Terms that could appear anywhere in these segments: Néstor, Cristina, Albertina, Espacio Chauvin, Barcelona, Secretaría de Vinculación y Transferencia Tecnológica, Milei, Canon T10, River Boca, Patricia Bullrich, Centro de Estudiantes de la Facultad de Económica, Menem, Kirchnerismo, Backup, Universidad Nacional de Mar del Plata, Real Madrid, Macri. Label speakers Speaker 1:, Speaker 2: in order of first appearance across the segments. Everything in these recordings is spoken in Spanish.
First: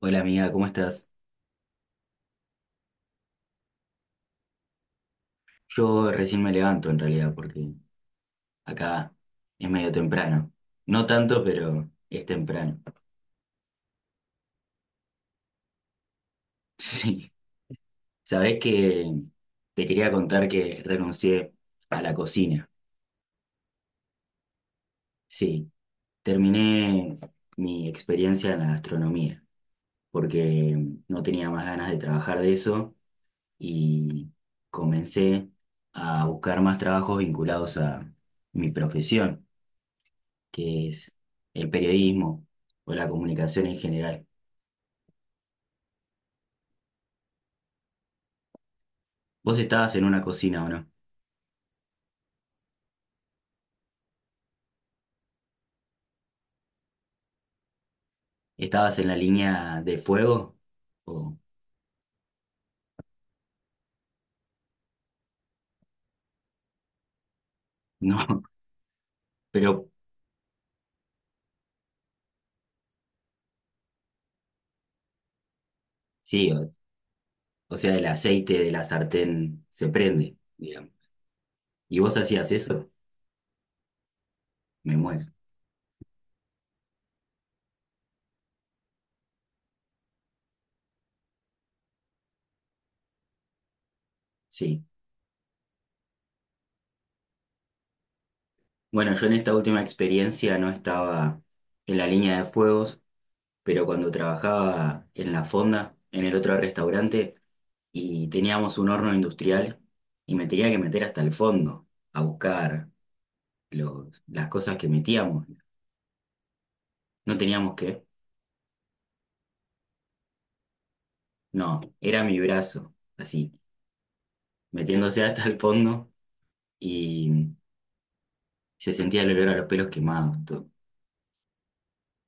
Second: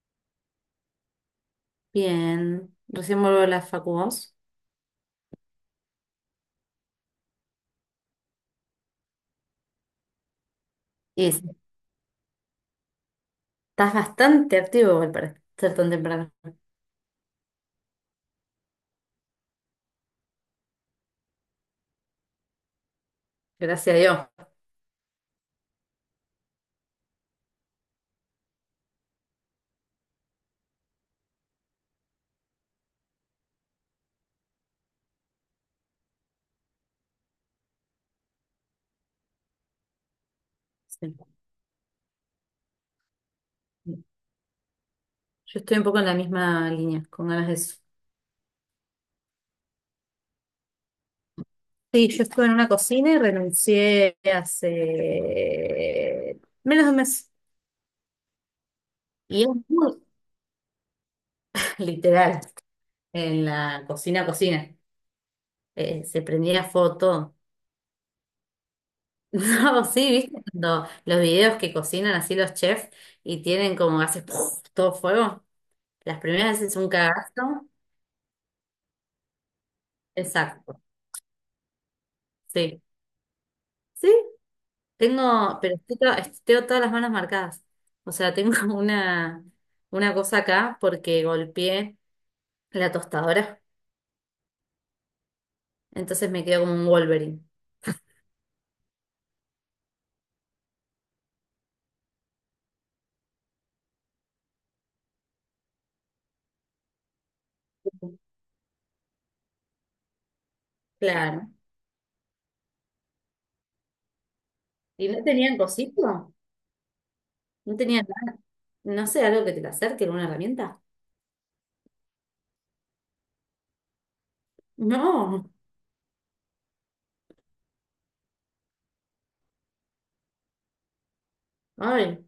Speaker 1: Hola amiga, ¿cómo estás?
Speaker 2: Bien, recién vuelvo de la facu vos.
Speaker 1: Yo recién me levanto en realidad porque acá es medio temprano. No
Speaker 2: Y sí,
Speaker 1: tanto, pero es temprano.
Speaker 2: estás bastante activo igual para ser tan temprano.
Speaker 1: Sí. Sabés que te quería contar que renuncié a la cocina.
Speaker 2: Gracias a Dios.
Speaker 1: Sí, terminé mi experiencia en la gastronomía porque no tenía más ganas de trabajar de eso y comencé a buscar más trabajos vinculados a mi profesión, que es
Speaker 2: Sí.
Speaker 1: el periodismo o la comunicación en
Speaker 2: Yo
Speaker 1: general.
Speaker 2: estoy un poco en la misma línea, con ganas de eso.
Speaker 1: ¿Vos estabas en una cocina o no?
Speaker 2: Sí, yo estuve en una cocina y renuncié hace menos de un mes.
Speaker 1: ¿Estabas en la
Speaker 2: Y es
Speaker 1: línea de
Speaker 2: muy
Speaker 1: fuego o
Speaker 2: literal, en la cocina, cocina. Se prendía foto.
Speaker 1: no?
Speaker 2: No,
Speaker 1: Pero
Speaker 2: sí, viste, cuando los videos que cocinan así los chefs y tienen como hace ¡puf! Todo fuego. Las
Speaker 1: sí,
Speaker 2: primeras veces es un cagazo.
Speaker 1: o sea, el aceite de la sartén se prende,
Speaker 2: Exacto.
Speaker 1: digamos. ¿Y vos hacías
Speaker 2: Sí.
Speaker 1: eso?
Speaker 2: Sí,
Speaker 1: Me muero.
Speaker 2: tengo, pero tengo todas las manos marcadas. O sea, tengo una cosa acá porque golpeé la tostadora.
Speaker 1: Sí.
Speaker 2: Entonces me quedo como un Wolverine.
Speaker 1: Bueno, yo en esta última experiencia no estaba en la línea de fuego, pero cuando trabajaba en la fonda, en el otro restaurante, y teníamos un horno industrial, y me tenía que meter hasta el
Speaker 2: Claro.
Speaker 1: fondo a buscar las cosas que
Speaker 2: ¿Y no
Speaker 1: metíamos.
Speaker 2: tenían cosito?
Speaker 1: No teníamos
Speaker 2: ¿No
Speaker 1: que,
Speaker 2: tenían nada? No sé, algo que te la acerque, alguna herramienta.
Speaker 1: no, era mi brazo, así, metiéndose hasta
Speaker 2: No.
Speaker 1: el fondo, y se sentía el olor a los pelos quemados, todo.
Speaker 2: Ay,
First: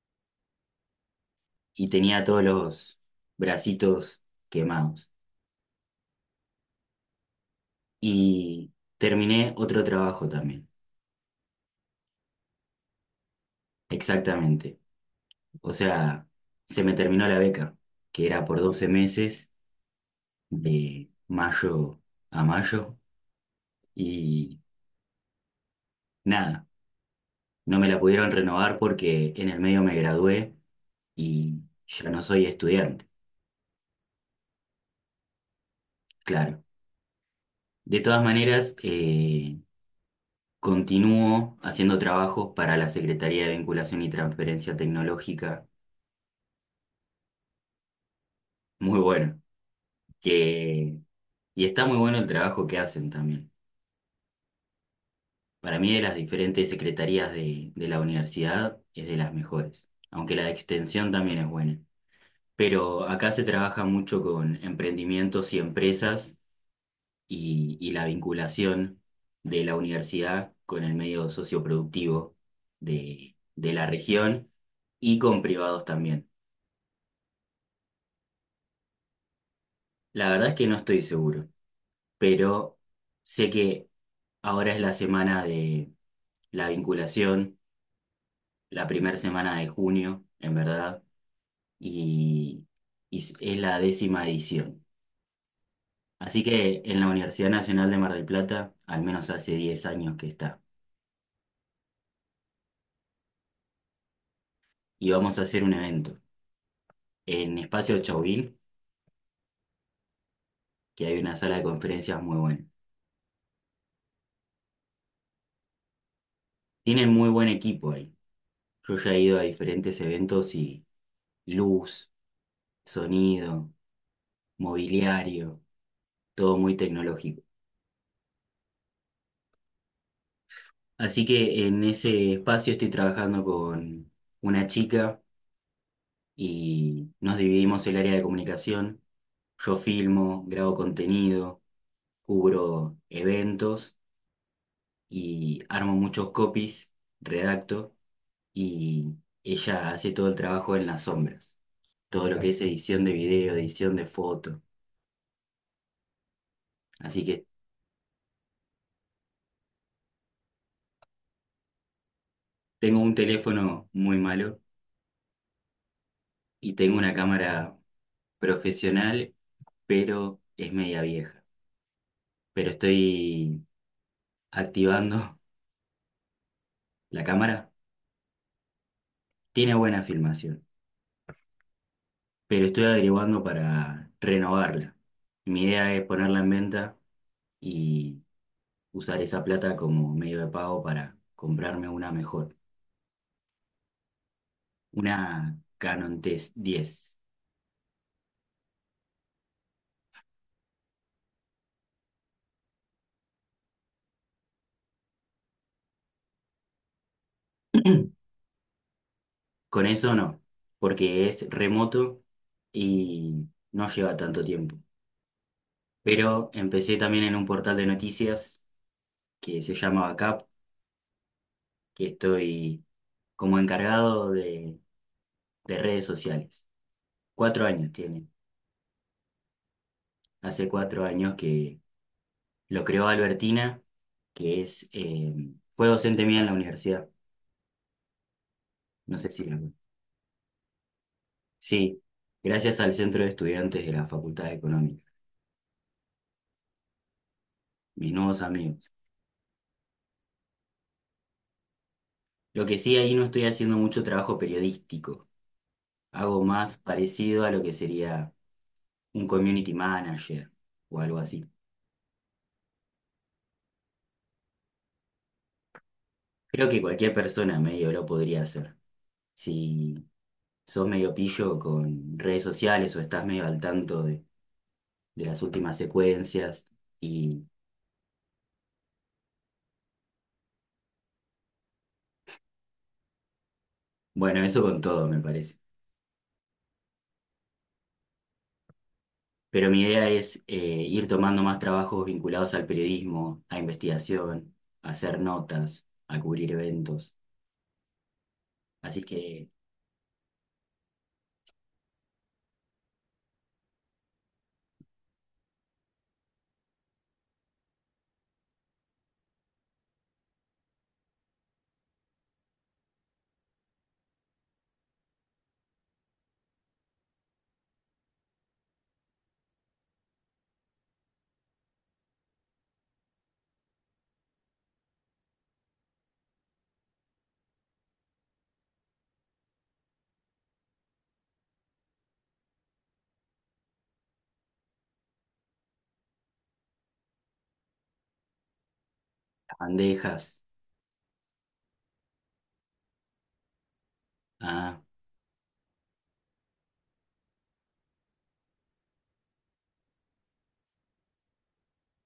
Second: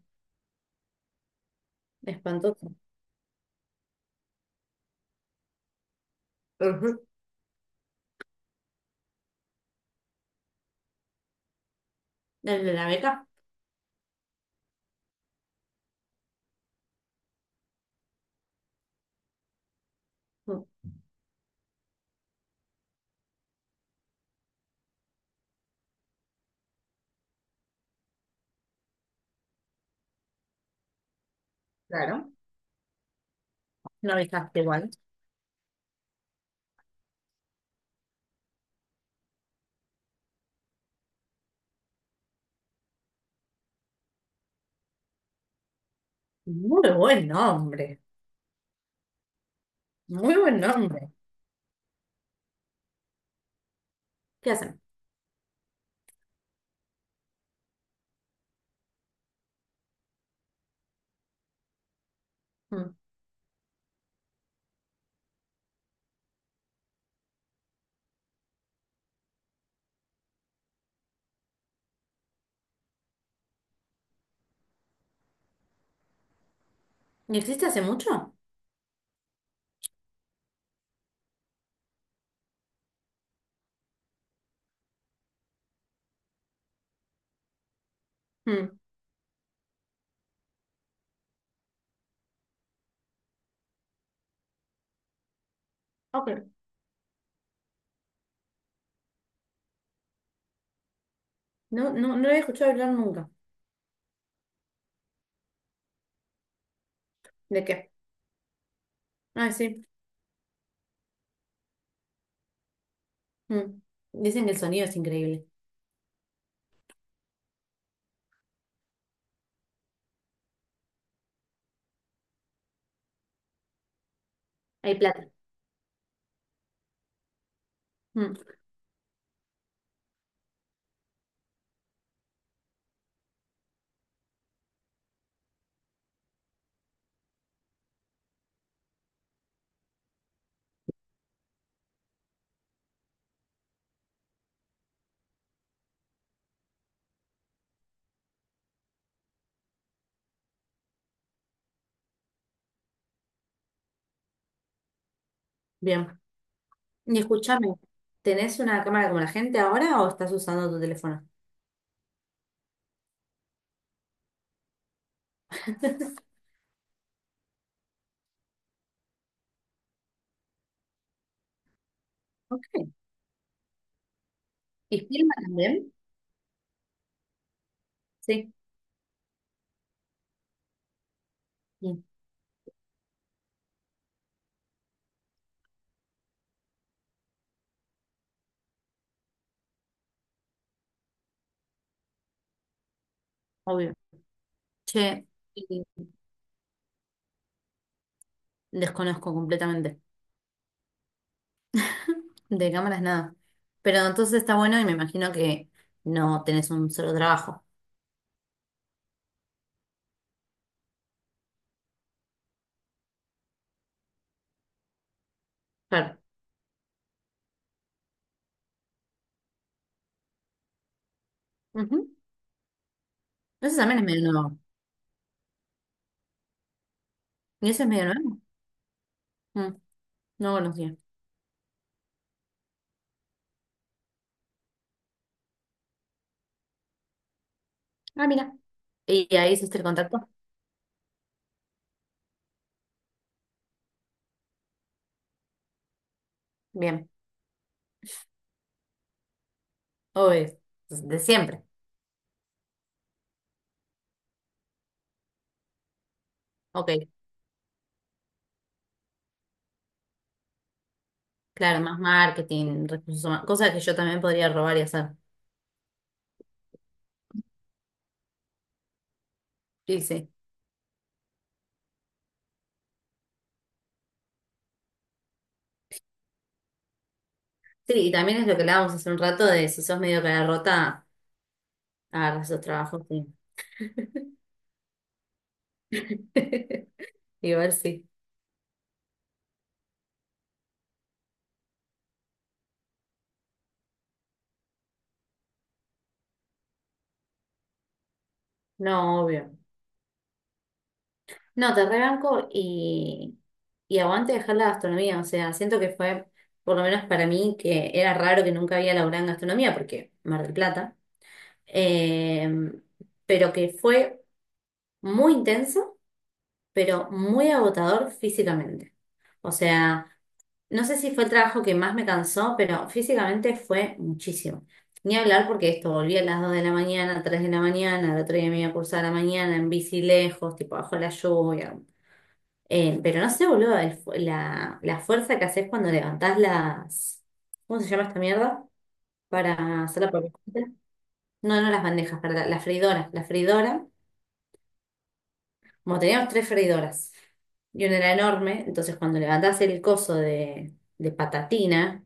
Speaker 1: Y tenía todos
Speaker 2: espantoso.
Speaker 1: los bracitos quemados.
Speaker 2: Ujú.
Speaker 1: Y terminé otro trabajo también,
Speaker 2: ¿El de la beca?
Speaker 1: exactamente. O sea, se me terminó la beca, que era por 12 meses,
Speaker 2: Mm.
Speaker 1: de mayo a mayo, y nada, no me la pudieron renovar porque en el medio me gradué y ya no
Speaker 2: Claro.
Speaker 1: soy estudiante,
Speaker 2: No avisaste igual.
Speaker 1: claro. De todas maneras, continúo haciendo trabajos para la Secretaría de Vinculación y Transferencia Tecnológica,
Speaker 2: Muy buen nombre.
Speaker 1: muy bueno,
Speaker 2: Muy buen
Speaker 1: que,
Speaker 2: nombre.
Speaker 1: y está muy bueno el trabajo que hacen también.
Speaker 2: ¿Qué hacen?
Speaker 1: Para mí de las diferentes secretarías de la universidad es de las mejores, aunque la de extensión también es buena.
Speaker 2: Mm.
Speaker 1: Pero acá se trabaja mucho con emprendimientos y empresas y la vinculación de la universidad con el medio socioproductivo de la región y con privados también.
Speaker 2: ¿Y existe hace mucho?
Speaker 1: La verdad es que no estoy seguro, pero sé que ahora es la semana de la vinculación,
Speaker 2: Mm.
Speaker 1: la primera semana de junio, en verdad y, y es la décima edición. Así
Speaker 2: Ok.
Speaker 1: que en la Universidad Nacional de Mar del Plata, al menos hace 10 años que está.
Speaker 2: No, no, no lo he escuchado hablar nunca.
Speaker 1: Y vamos a hacer un evento en
Speaker 2: ¿De qué?
Speaker 1: Espacio Chauvin,
Speaker 2: Ah, sí.
Speaker 1: que hay una sala de conferencias muy buena.
Speaker 2: Mm. Dicen que el sonido es increíble.
Speaker 1: Tienen muy buen equipo ahí. Yo ya he ido a diferentes eventos y luz, sonido,
Speaker 2: Hay plata.
Speaker 1: mobiliario, todo muy tecnológico.
Speaker 2: Mm.
Speaker 1: Así que en ese espacio estoy trabajando con una chica y nos dividimos el área de comunicación. Yo filmo, grabo contenido, cubro eventos y armo muchos copies, redacto y ella hace todo el trabajo en las sombras, todo lo que Claro. es edición de video, edición de foto.
Speaker 2: Bien. Y
Speaker 1: Así que
Speaker 2: escúchame, ¿tenés una cámara como la gente ahora o estás usando tu teléfono?
Speaker 1: tengo un teléfono muy malo y tengo una cámara profesional, pero es media vieja. Pero
Speaker 2: Ok.
Speaker 1: estoy
Speaker 2: ¿Y filma
Speaker 1: activando
Speaker 2: también?
Speaker 1: la cámara.
Speaker 2: Sí.
Speaker 1: Tiene buena filmación,
Speaker 2: Sí,
Speaker 1: pero estoy averiguando para renovarla. Mi idea es ponerla en venta y usar esa plata como medio de pago para comprarme una mejor,
Speaker 2: obvio.
Speaker 1: una
Speaker 2: Che, y
Speaker 1: Canon T10.
Speaker 2: desconozco completamente. De cámaras nada. Pero entonces está bueno y me imagino que no tenés un solo trabajo.
Speaker 1: Con eso no, porque es remoto y no lleva tanto tiempo.
Speaker 2: Claro.
Speaker 1: Pero empecé también en un portal de noticias que se llama Backup, que
Speaker 2: Ujú.
Speaker 1: estoy como
Speaker 2: Eso también es
Speaker 1: encargado
Speaker 2: medio nuevo.
Speaker 1: de redes sociales. Cuatro
Speaker 2: ¿Y eso es
Speaker 1: años
Speaker 2: medio
Speaker 1: tiene.
Speaker 2: nuevo? Mm. No
Speaker 1: Hace
Speaker 2: conocía.
Speaker 1: 4 años que Lo creó Albertina, que es, fue docente mía en la universidad.
Speaker 2: Ah, mira.
Speaker 1: No sé
Speaker 2: ¿Y
Speaker 1: si
Speaker 2: ahí
Speaker 1: la...
Speaker 2: hiciste el contacto?
Speaker 1: Sí, gracias al Centro de Estudiantes de la Facultad de Económica,
Speaker 2: Bien.
Speaker 1: mis nuevos amigos.
Speaker 2: Obvio. De siempre.
Speaker 1: Lo que sí, ahí no estoy haciendo mucho trabajo periodístico. Hago más
Speaker 2: Ok.
Speaker 1: parecido a lo que sería un community manager o algo así.
Speaker 2: Claro, más marketing, recursos humanos, cosas que yo también podría robar y hacer.
Speaker 1: Creo que cualquier persona medio lo podría hacer. Si
Speaker 2: Sí, sí.
Speaker 1: sos medio pillo con redes sociales o estás medio al tanto de las últimas secuencias y
Speaker 2: Sí, y también es lo que hablábamos hace un rato de si sos medio cara rota, agarras esos trabajos. Sí.
Speaker 1: bueno, eso con todo, me parece.
Speaker 2: Igual sí.
Speaker 1: Pero mi idea es ir tomando más trabajos vinculados al periodismo, a investigación, a hacer notas, a cubrir eventos. Así
Speaker 2: No,
Speaker 1: que
Speaker 2: obvio. No, te rebanco y aguante dejar la gastronomía. O sea, siento que fue, por lo menos para mí, que era raro que nunca había laburado en gastronomía, porque Mar del Plata. eh, pero que fue muy intenso, pero muy agotador físicamente. O sea, no sé si fue el trabajo que más me cansó, pero físicamente fue muchísimo. Ni hablar porque esto volví a las 2 de la mañana, 3 de la mañana, el otro día me iba a cursar a la mañana en bici lejos, tipo bajo la lluvia. Pero no sé, boludo, la fuerza que haces cuando levantás las... ¿Cómo se llama esta mierda?
Speaker 1: las
Speaker 2: Para hacer la
Speaker 1: bandejas.
Speaker 2: papeleta. No, no las bandejas, para las freidoras. La freidora,
Speaker 1: Ah,
Speaker 2: como teníamos tres freidoras y una era enorme, entonces cuando levantás el coso de patatina,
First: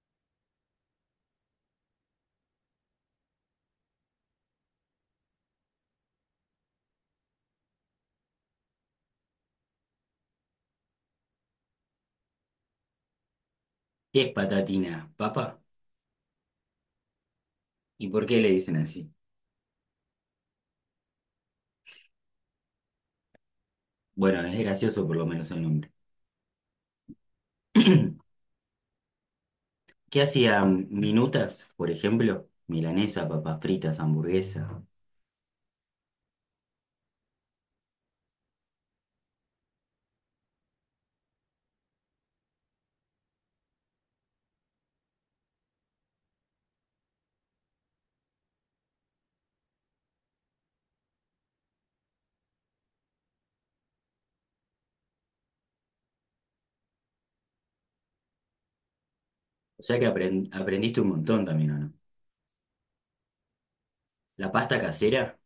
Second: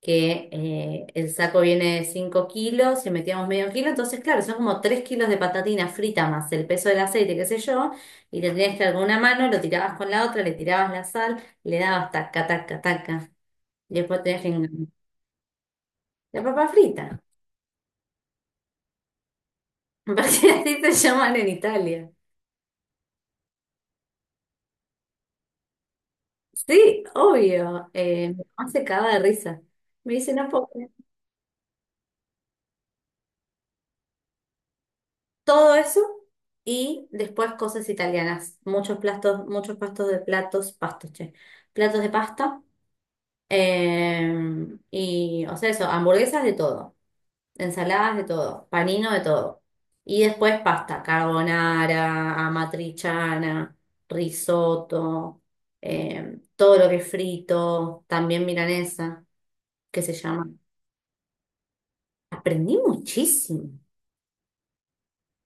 Speaker 2: que el saco viene de 5 kilos, si metíamos 1/2 kilo, entonces claro, son como 3 kilos de patatina frita más el peso del aceite, qué sé yo, y le tenías que dar con una mano, lo tirabas con la otra, le tirabas la sal, le dabas taca, taca, taca, y después
Speaker 1: ¿qué es
Speaker 2: tenías que... engan-
Speaker 1: patatina? ¿Papa?
Speaker 2: La papa frita,
Speaker 1: ¿Y por qué le dicen así?
Speaker 2: parece así se llaman en Italia.
Speaker 1: Bueno, es gracioso por lo menos el nombre.
Speaker 2: Sí, obvio, mi mamá se cagaba de risa. Me
Speaker 1: ¿Qué
Speaker 2: dice, no puedo.
Speaker 1: hacían minutas, por ejemplo? Milanesa, papas fritas, hamburguesa.
Speaker 2: Todo eso y después cosas italianas. Muchos platos, muchos pastos de platos, pastos, che. Platos de pasta. Y, o sea, eso, hamburguesas de todo. Ensaladas de todo, panino de todo. Y después pasta, carbonara, amatriciana, risotto, todo lo que es frito, también milanesa,
Speaker 1: O sea
Speaker 2: que
Speaker 1: que
Speaker 2: se llama.
Speaker 1: aprendiste un montón también, ¿o no?
Speaker 2: Aprendí muchísimo.
Speaker 1: La pasta casera,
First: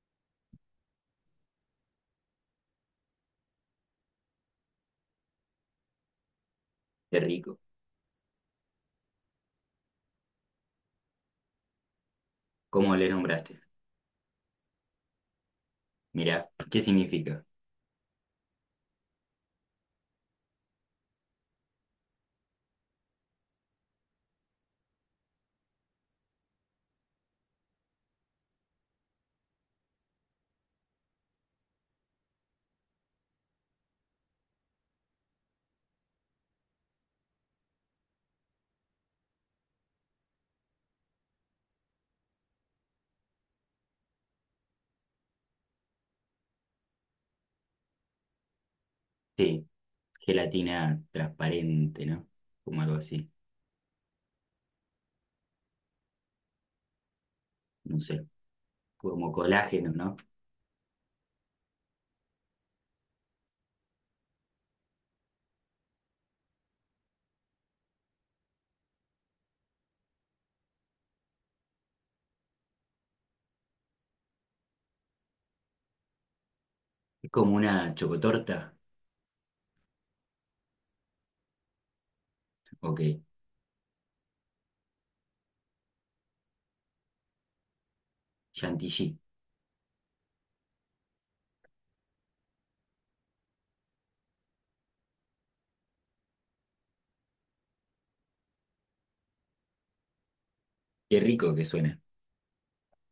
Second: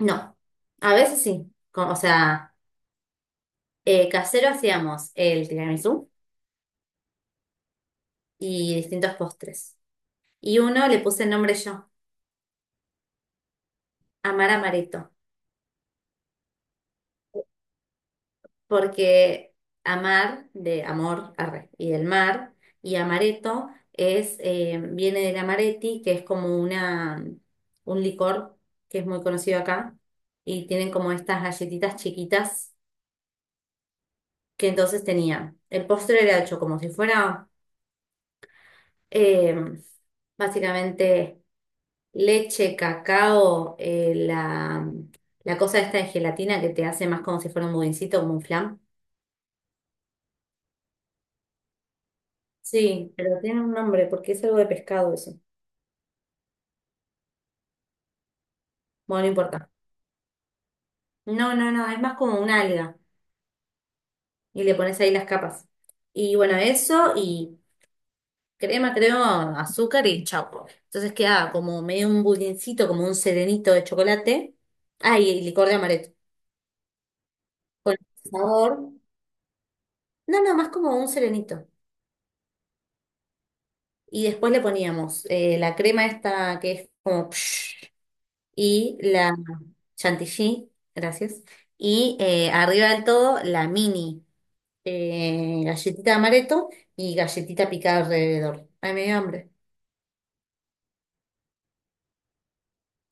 Speaker 2: No, a veces sí. O sea, casero hacíamos el tiramisú
Speaker 1: qué rico.
Speaker 2: y distintos postres. Y uno le puse el nombre yo,
Speaker 1: ¿Cómo le nombraste?
Speaker 2: Amar Amaretto,
Speaker 1: Mirá, ¿qué significa?
Speaker 2: porque amar de amor arre, y del mar, y amaretto es, viene del amaretti, que es como una, un licor que es muy conocido acá, y tienen como estas galletitas chiquitas que entonces tenían. El postre era hecho como si fuera Eh, básicamente leche, cacao, la, la cosa esta de gelatina que te hace más como si fuera un budincito, como un flan.
Speaker 1: Sí, gelatina transparente, ¿no? Como algo
Speaker 2: Sí,
Speaker 1: así,
Speaker 2: pero tiene un nombre porque es algo de pescado eso.
Speaker 1: no sé,
Speaker 2: Bueno, no
Speaker 1: como
Speaker 2: importa.
Speaker 1: colágeno, ¿no?
Speaker 2: No, no, no, es más como una alga y le pones ahí las capas. Y bueno, eso y crema, creo, azúcar y chau. Entonces queda como medio un budincito, como un serenito de chocolate. Ah, y licor de amaretto.
Speaker 1: Es como una
Speaker 2: Con sabor.
Speaker 1: chocotorta,
Speaker 2: No, no, más como un serenito.
Speaker 1: ok,
Speaker 2: Y después le poníamos la crema esta que es como psh, y
Speaker 1: chantilly.
Speaker 2: la chantilly, gracias. Y arriba del todo la mini galletita de amaretto y galletita picada alrededor. Ay, me dio hambre.
Speaker 1: Qué rico que suena.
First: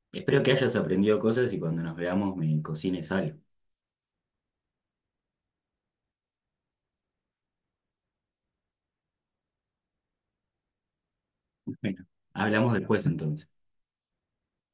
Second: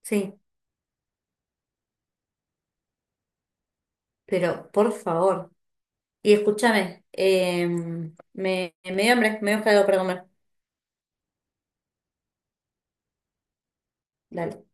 Speaker 2: Sí,
Speaker 1: Espero que hayas aprendido cosas y cuando nos veamos me cocines algo.
Speaker 2: pero por favor. Y escúchame, me dio hambre, me dio algo para comer.
Speaker 1: Bueno, hablamos después entonces.
Speaker 2: Dale.